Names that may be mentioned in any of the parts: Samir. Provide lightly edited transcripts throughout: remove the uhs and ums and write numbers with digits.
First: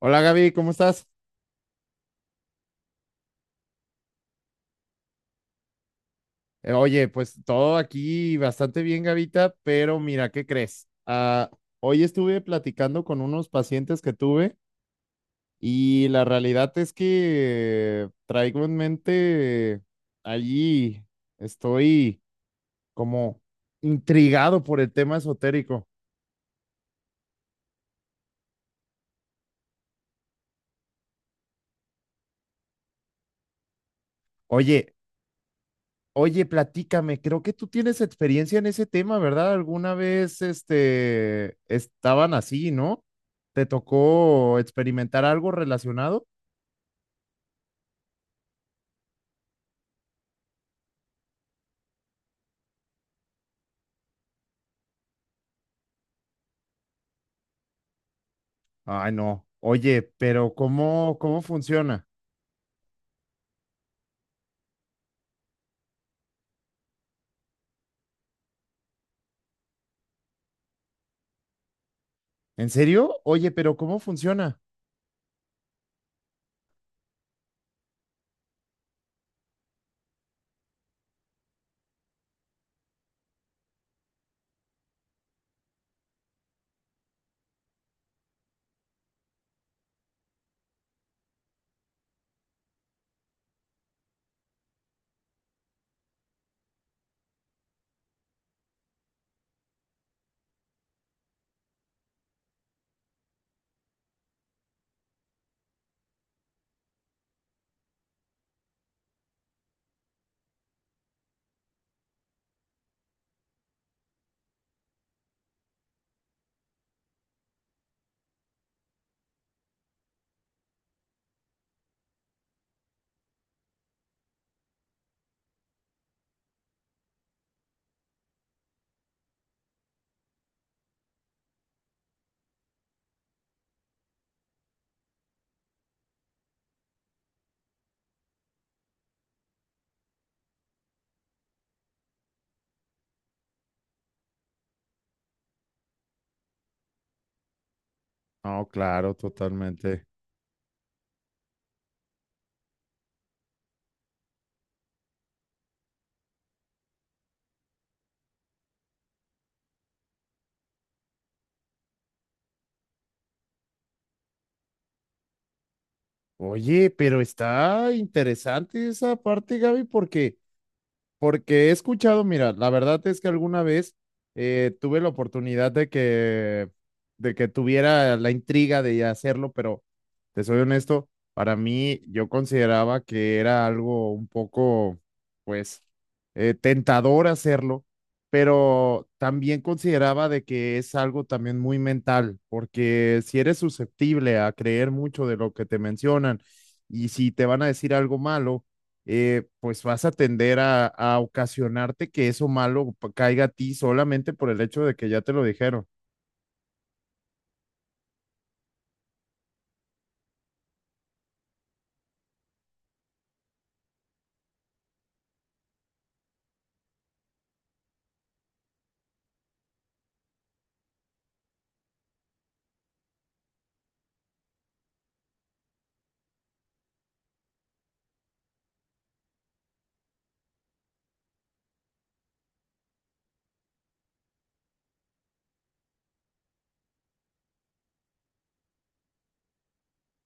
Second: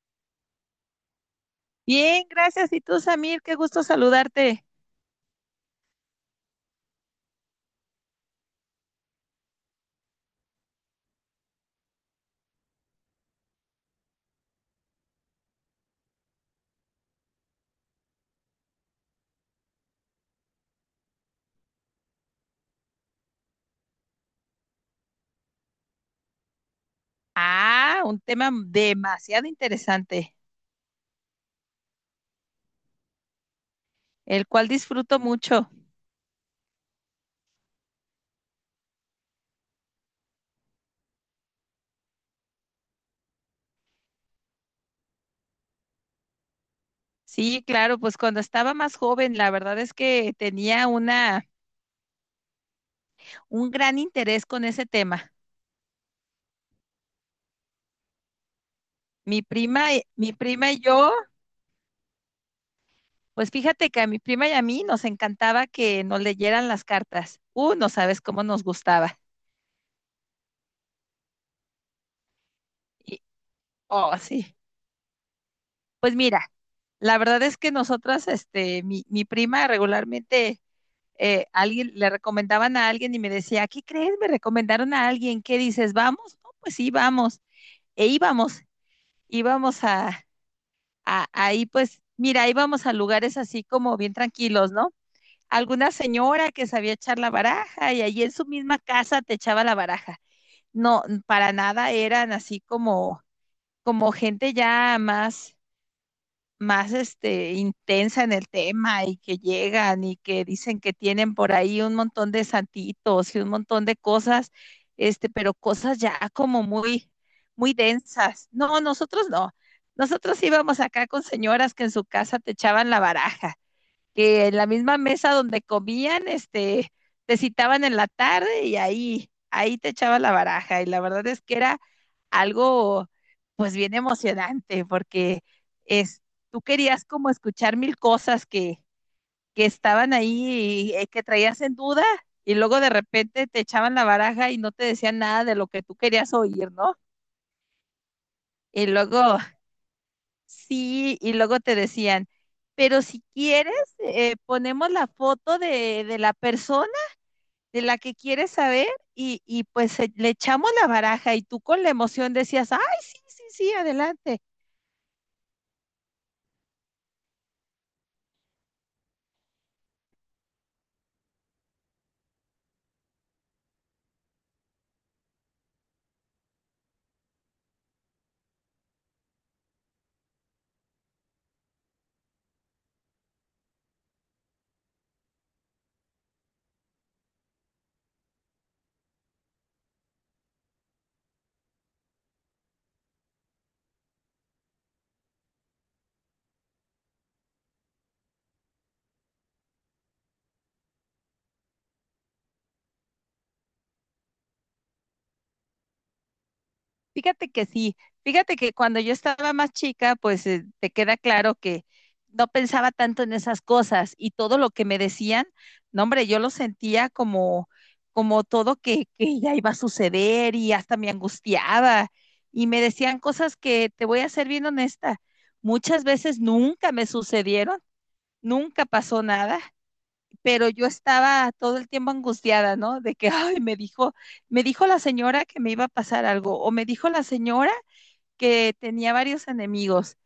Hola Gaby, ¿cómo estás? Bien, gracias. Y tú, Samir, qué gusto saludarte. Oye, pues todo aquí bastante bien, Gavita, pero mira, ¿qué crees? Hoy estuve platicando con unos pacientes que tuve y la realidad es que traigo en mente allí, estoy como intrigado por el tema esotérico. Ah, un tema demasiado interesante, el cual Oye, disfruto mucho. Oye, platícame, creo que tú tienes experiencia en ese tema, ¿verdad? Alguna vez, estaban así, ¿no? ¿Te tocó experimentar algo relacionado? Sí, claro, pues cuando estaba más joven, la verdad es que tenía una, un gran interés con ese tema. Ay, Mi no. prima, Oye, y- mi pero prima y yo, ¿cómo funciona? pues fíjate que a mi prima y a mí nos encantaba que nos leyeran las cartas. No sabes cómo nos gustaba. ¿En serio? Y, Oye, pero ¿cómo oh, sí. funciona? Pues mira, la verdad es que nosotras, este, mi prima regularmente alguien le recomendaban a alguien y me decía, ¿qué crees? Me recomendaron a alguien, ¿qué dices? ¿Vamos? No, pues sí, vamos. E íbamos, íbamos a ahí pues, mira, íbamos a lugares así como bien tranquilos, ¿no? Alguna señora que sabía echar la baraja y allí en su misma casa te echaba la baraja. No, para nada eran así como, como gente ya más este, intensa en el tema y que llegan y que dicen que tienen por ahí un montón de santitos y un montón de cosas, este, pero cosas ya como muy, muy densas. No, nosotros no. Nosotros íbamos acá con señoras que en su casa te echaban la baraja que en la misma mesa donde comían, este, te citaban en la tarde y ahí, ahí te echabas la baraja. Y la verdad es que era algo, pues bien emocionante, porque es, tú querías como escuchar mil cosas que estaban ahí y, que traías en duda, y luego de repente te echaban la baraja y no te decían nada de lo que tú querías oír, ¿no? No, Y claro, luego totalmente. sí, y luego te decían, pero si quieres, ponemos la foto de la persona de la que quieres saber y pues le echamos la baraja, y tú con la emoción decías, ay, sí, sí, sí, adelante. Oye, pero está interesante esa parte, Gaby, porque he escuchado, mira, la verdad es que alguna vez tuve la oportunidad de que tuviera la intriga de hacerlo, pero te soy honesto, para mí yo consideraba que era algo un poco, pues, tentador hacerlo, pero también consideraba de que es algo también muy mental, porque si eres susceptible a creer mucho de lo que te mencionan y si te van a decir algo malo, pues vas a tender a ocasionarte que eso malo caiga a ti solamente por el hecho de que ya te lo dijeron. Fíjate que sí, fíjate que cuando yo estaba más chica, pues te queda claro que no pensaba tanto en esas cosas y todo lo que me decían, no hombre, yo lo sentía como, como todo que ya iba a suceder y hasta me angustiaba, y me decían cosas que te voy a ser bien honesta, muchas veces nunca me sucedieron, nunca pasó nada, pero yo estaba todo el tiempo angustiada, ¿no? De que, ay, me dijo la señora que me iba a pasar algo, o me dijo la señora que tenía varios enemigos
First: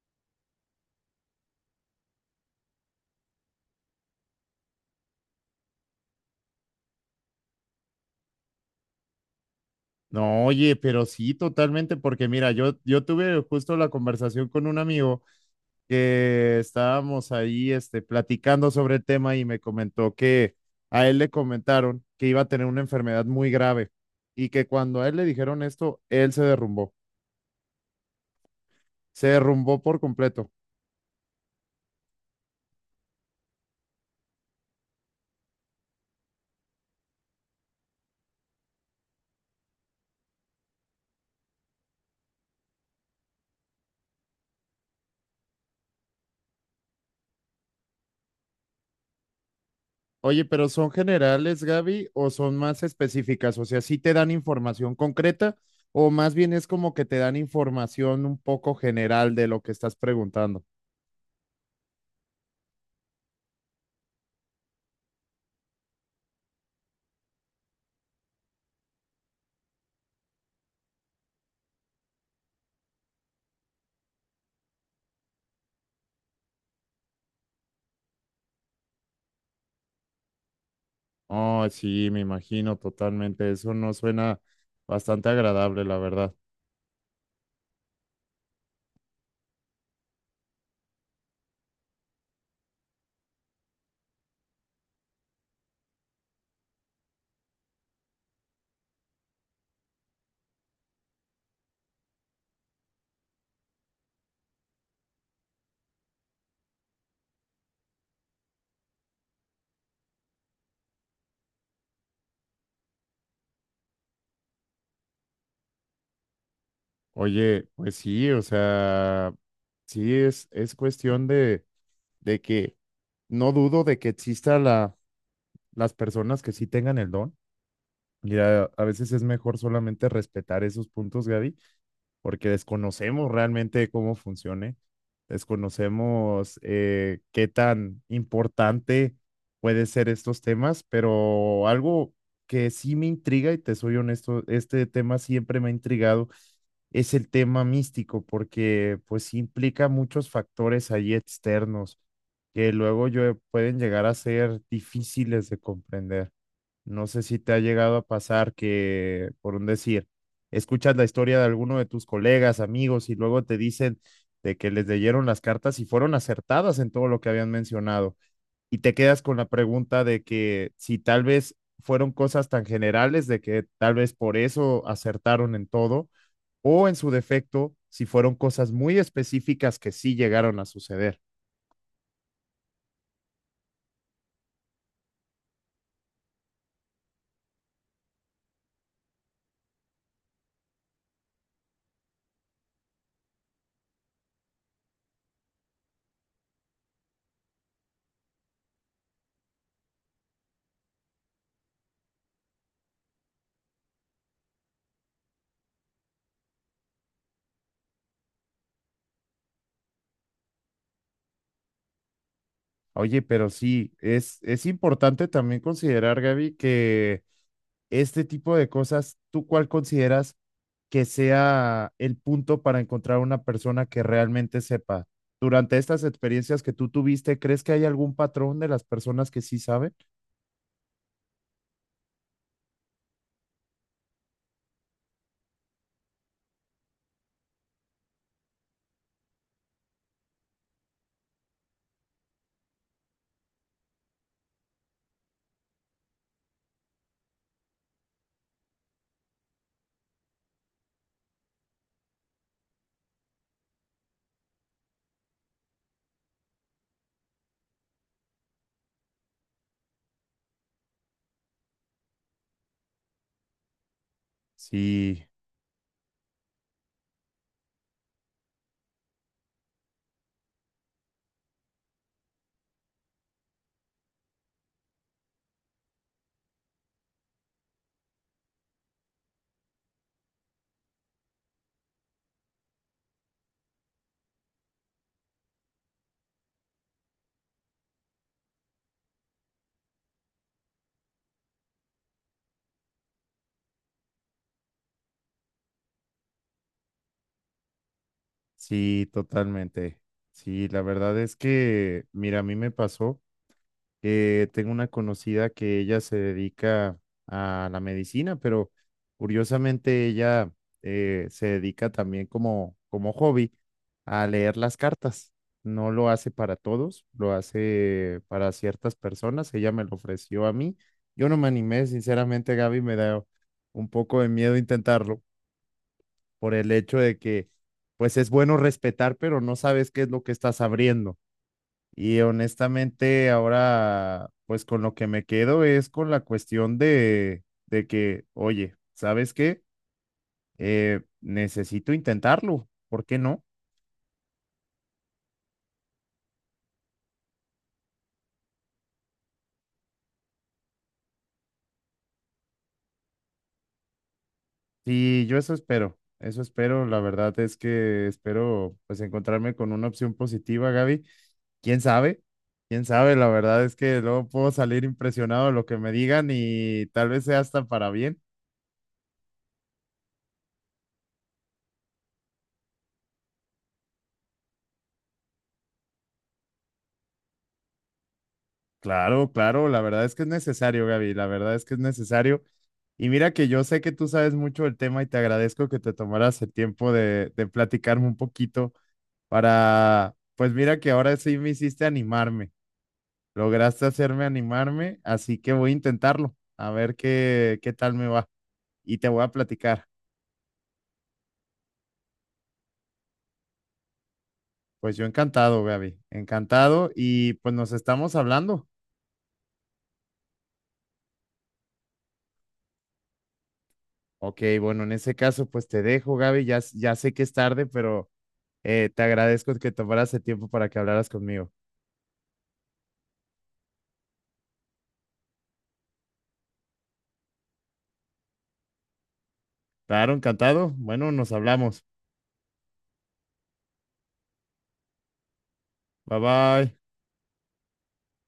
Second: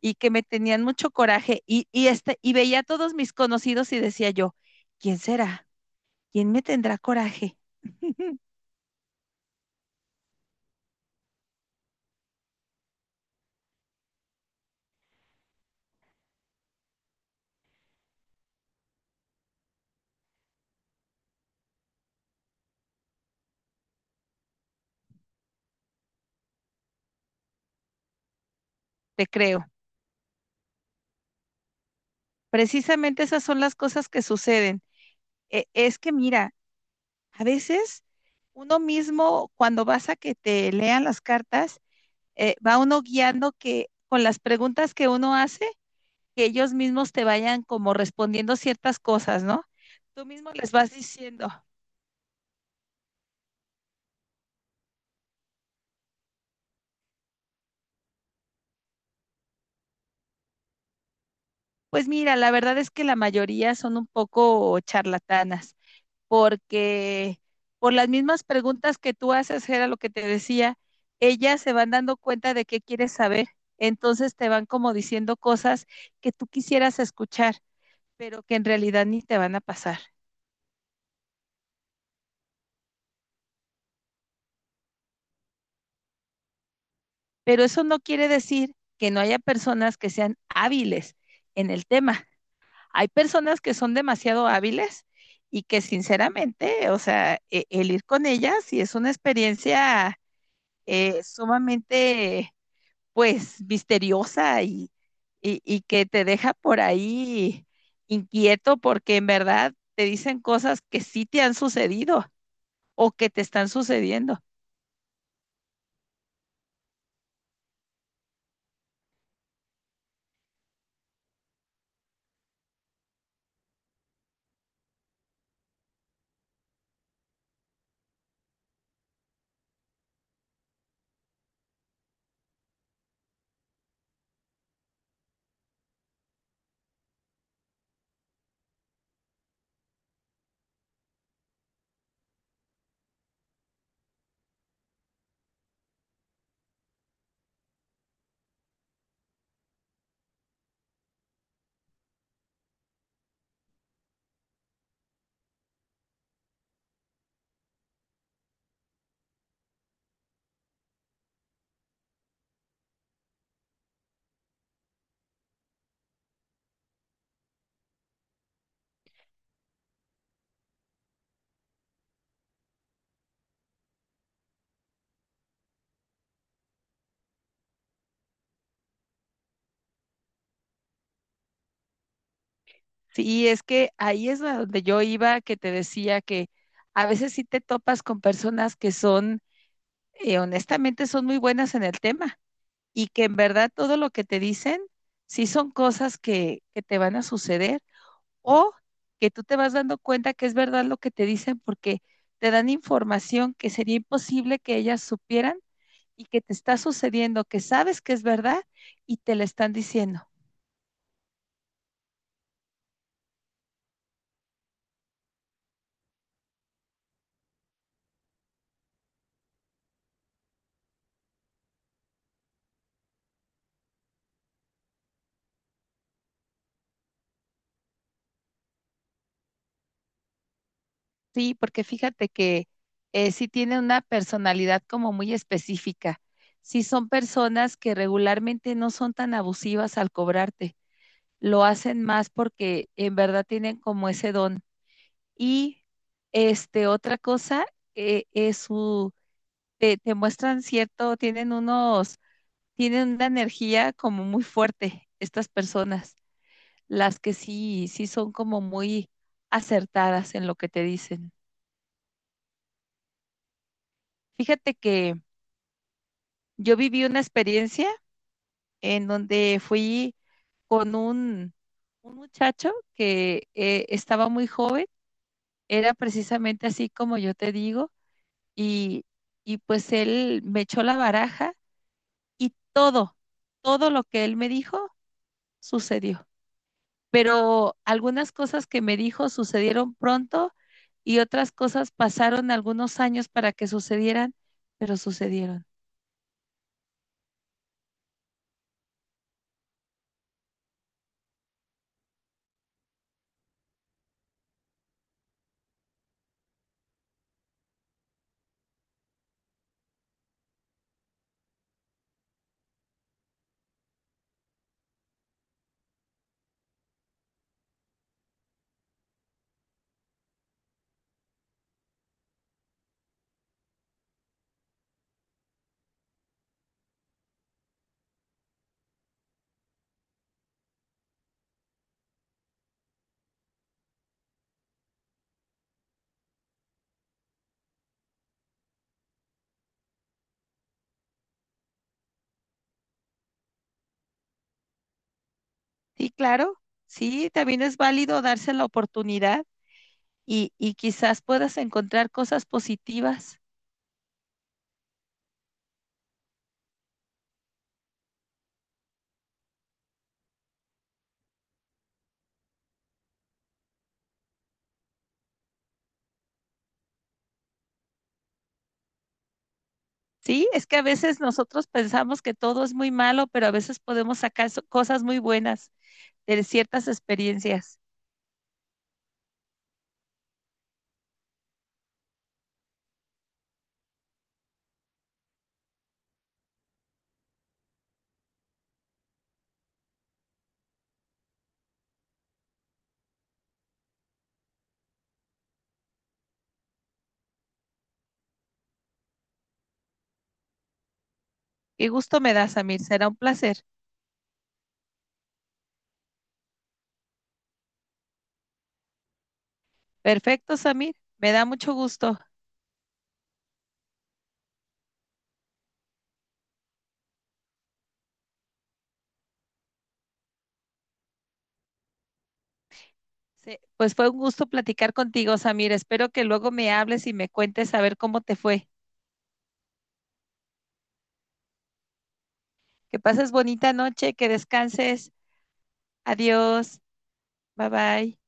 y que me tenían mucho coraje y, este, y veía a todos mis conocidos y decía yo, ¿quién será? ¿Quién me tendrá coraje? No, oye, pero sí, totalmente, porque mira, yo tuve justo la conversación con un amigo que estábamos ahí platicando sobre el tema y me comentó que a él le comentaron que iba a tener una enfermedad muy grave y que cuando a él le dijeron esto, él Te se creo. derrumbó por completo. Precisamente esas son las cosas que suceden. Es que mira, a veces uno mismo cuando vas a que te lean las cartas, va uno guiando que con las preguntas que uno hace, que ellos mismos te vayan como respondiendo ciertas cosas, ¿no? Tú Oye, mismo pero les ¿son vas diciendo. generales, Gaby, o son más específicas? O sea, ¿sí te dan información concreta o más bien es como que te dan información un poco general de lo que estás preguntando? Pues mira, la verdad es que la mayoría son un poco charlatanas, porque por las mismas preguntas que tú haces, era lo que te decía, ellas se van dando cuenta de qué quieres saber, entonces te van como diciendo cosas que tú quisieras escuchar, pero que en realidad ni te van a pasar. Oh, sí, me imagino totalmente. Eso no suena bastante agradable, la verdad. Pero eso no quiere decir que no haya personas que sean hábiles en el tema. Hay personas que son demasiado hábiles y que sinceramente, o sea, el ir con ellas sí es una experiencia sumamente, pues, misteriosa y, y que te deja por ahí inquieto porque en verdad te dicen cosas que sí te han sucedido o que te están sucediendo. Oye, pues sí, o sea, sí es cuestión de que no dudo de que exista las personas que sí tengan el don. Y a veces es mejor solamente respetar esos puntos, Gaby, porque desconocemos realmente cómo funcione, desconocemos qué tan importante puede ser estos temas, pero algo que sí me intriga, y te soy honesto, este tema siempre me ha intrigado, es el tema místico, porque pues implica muchos factores ahí externos que luego pueden llegar a ser difíciles de comprender. No sé si te ha llegado a pasar que, por un decir, escuchas la historia de alguno de tus colegas, amigos, y luego te dicen de que les leyeron las cartas y fueron acertadas en todo lo que habían mencionado. Y te quedas con la pregunta de que si tal vez fueron cosas tan generales, de que tal vez por eso acertaron en todo, o en su defecto, si fueron cosas muy específicas que sí llegaron a suceder. Sí, es que ahí es a donde yo iba, que te decía que a veces sí te topas con personas que son, honestamente, son muy buenas en el tema y que en verdad todo lo que te dicen sí son cosas que te van a suceder o que tú te vas dando cuenta que es verdad lo que te dicen porque te dan información que sería imposible que ellas supieran y que te está sucediendo, que sabes que es verdad y te la están diciendo. Oye, pero sí, es importante también considerar, Gaby, que este tipo de cosas, ¿tú cuál consideras que sea el punto para encontrar una persona que realmente sepa? Durante estas experiencias que tú tuviste, ¿crees que hay algún patrón de las personas que sí saben? Sí, porque fíjate que sí tiene una personalidad como muy específica. Sí son personas que regularmente no son tan abusivas al cobrarte, lo hacen más porque en verdad tienen como ese don. Y este, otra cosa es su, te muestran cierto, tienen unos, tienen una energía como muy fuerte estas personas, las que sí, sí son como muy acertadas en lo que te dicen. Fíjate que Sí, yo viví una experiencia en donde fui con un muchacho que estaba muy joven, era precisamente así como yo te digo, y, y pues él me echó la baraja y todo, todo lo que él me dijo sucedió. Pero algunas cosas que me dijo sucedieron pronto y otras cosas pasaron algunos años para que sucedieran, pero sucedieron. sí, totalmente. Sí, la verdad es que, mira, a mí me pasó que tengo una conocida que ella se dedica a la medicina, pero curiosamente ella se dedica también como hobby a leer las cartas. No lo hace para todos, lo hace para ciertas personas. Ella me lo ofreció a mí. Yo no me animé, sinceramente, Gaby, me da un poco de miedo intentarlo por el hecho de que, pues es bueno respetar, pero no sabes qué es lo que estás abriendo. Y honestamente, ahora, pues con lo que me quedo es con la cuestión de que, oye, ¿sabes qué? Necesito intentarlo, ¿por qué no? Sí, claro, sí, también es válido darse la oportunidad y quizás puedas encontrar cosas positivas. Sí, yo eso espero, la verdad es que espero pues encontrarme con una opción positiva, Gaby. ¿Quién sabe? ¿Quién sabe? La verdad es que luego puedo salir impresionado de lo que me digan y tal vez sea hasta para bien. Sí, es que a veces nosotros pensamos que todo es muy malo, pero a veces podemos sacar cosas muy buenas de ciertas experiencias. Claro, claro, la verdad es que es necesario, Gaby, la verdad es que es necesario. Y mira que yo sé que tú sabes mucho del tema y te agradezco que te tomaras el tiempo de platicarme un poquito para, pues mira que ahora sí me hiciste animarme, lograste hacerme animarme, así que voy a intentarlo, a ver qué, qué tal me va y te voy a platicar. Qué gusto me da, Samir, será un placer. Pues yo encantado, Gaby, encantado y pues nos estamos hablando. Perfecto, Samir. Me da mucho gusto. Ok, bueno, en ese caso pues te dejo, Gaby, ya, ya sé que es tarde, pero te agradezco que tomaras el tiempo para que hablaras conmigo. Pues fue un gusto platicar contigo, Samir. Espero que luego me hables y me cuentes a ver cómo te fue. Claro, encantado. Bueno, nos hablamos. Que pases bonita noche, que descanses. Bye bye. Adiós. Bye bye.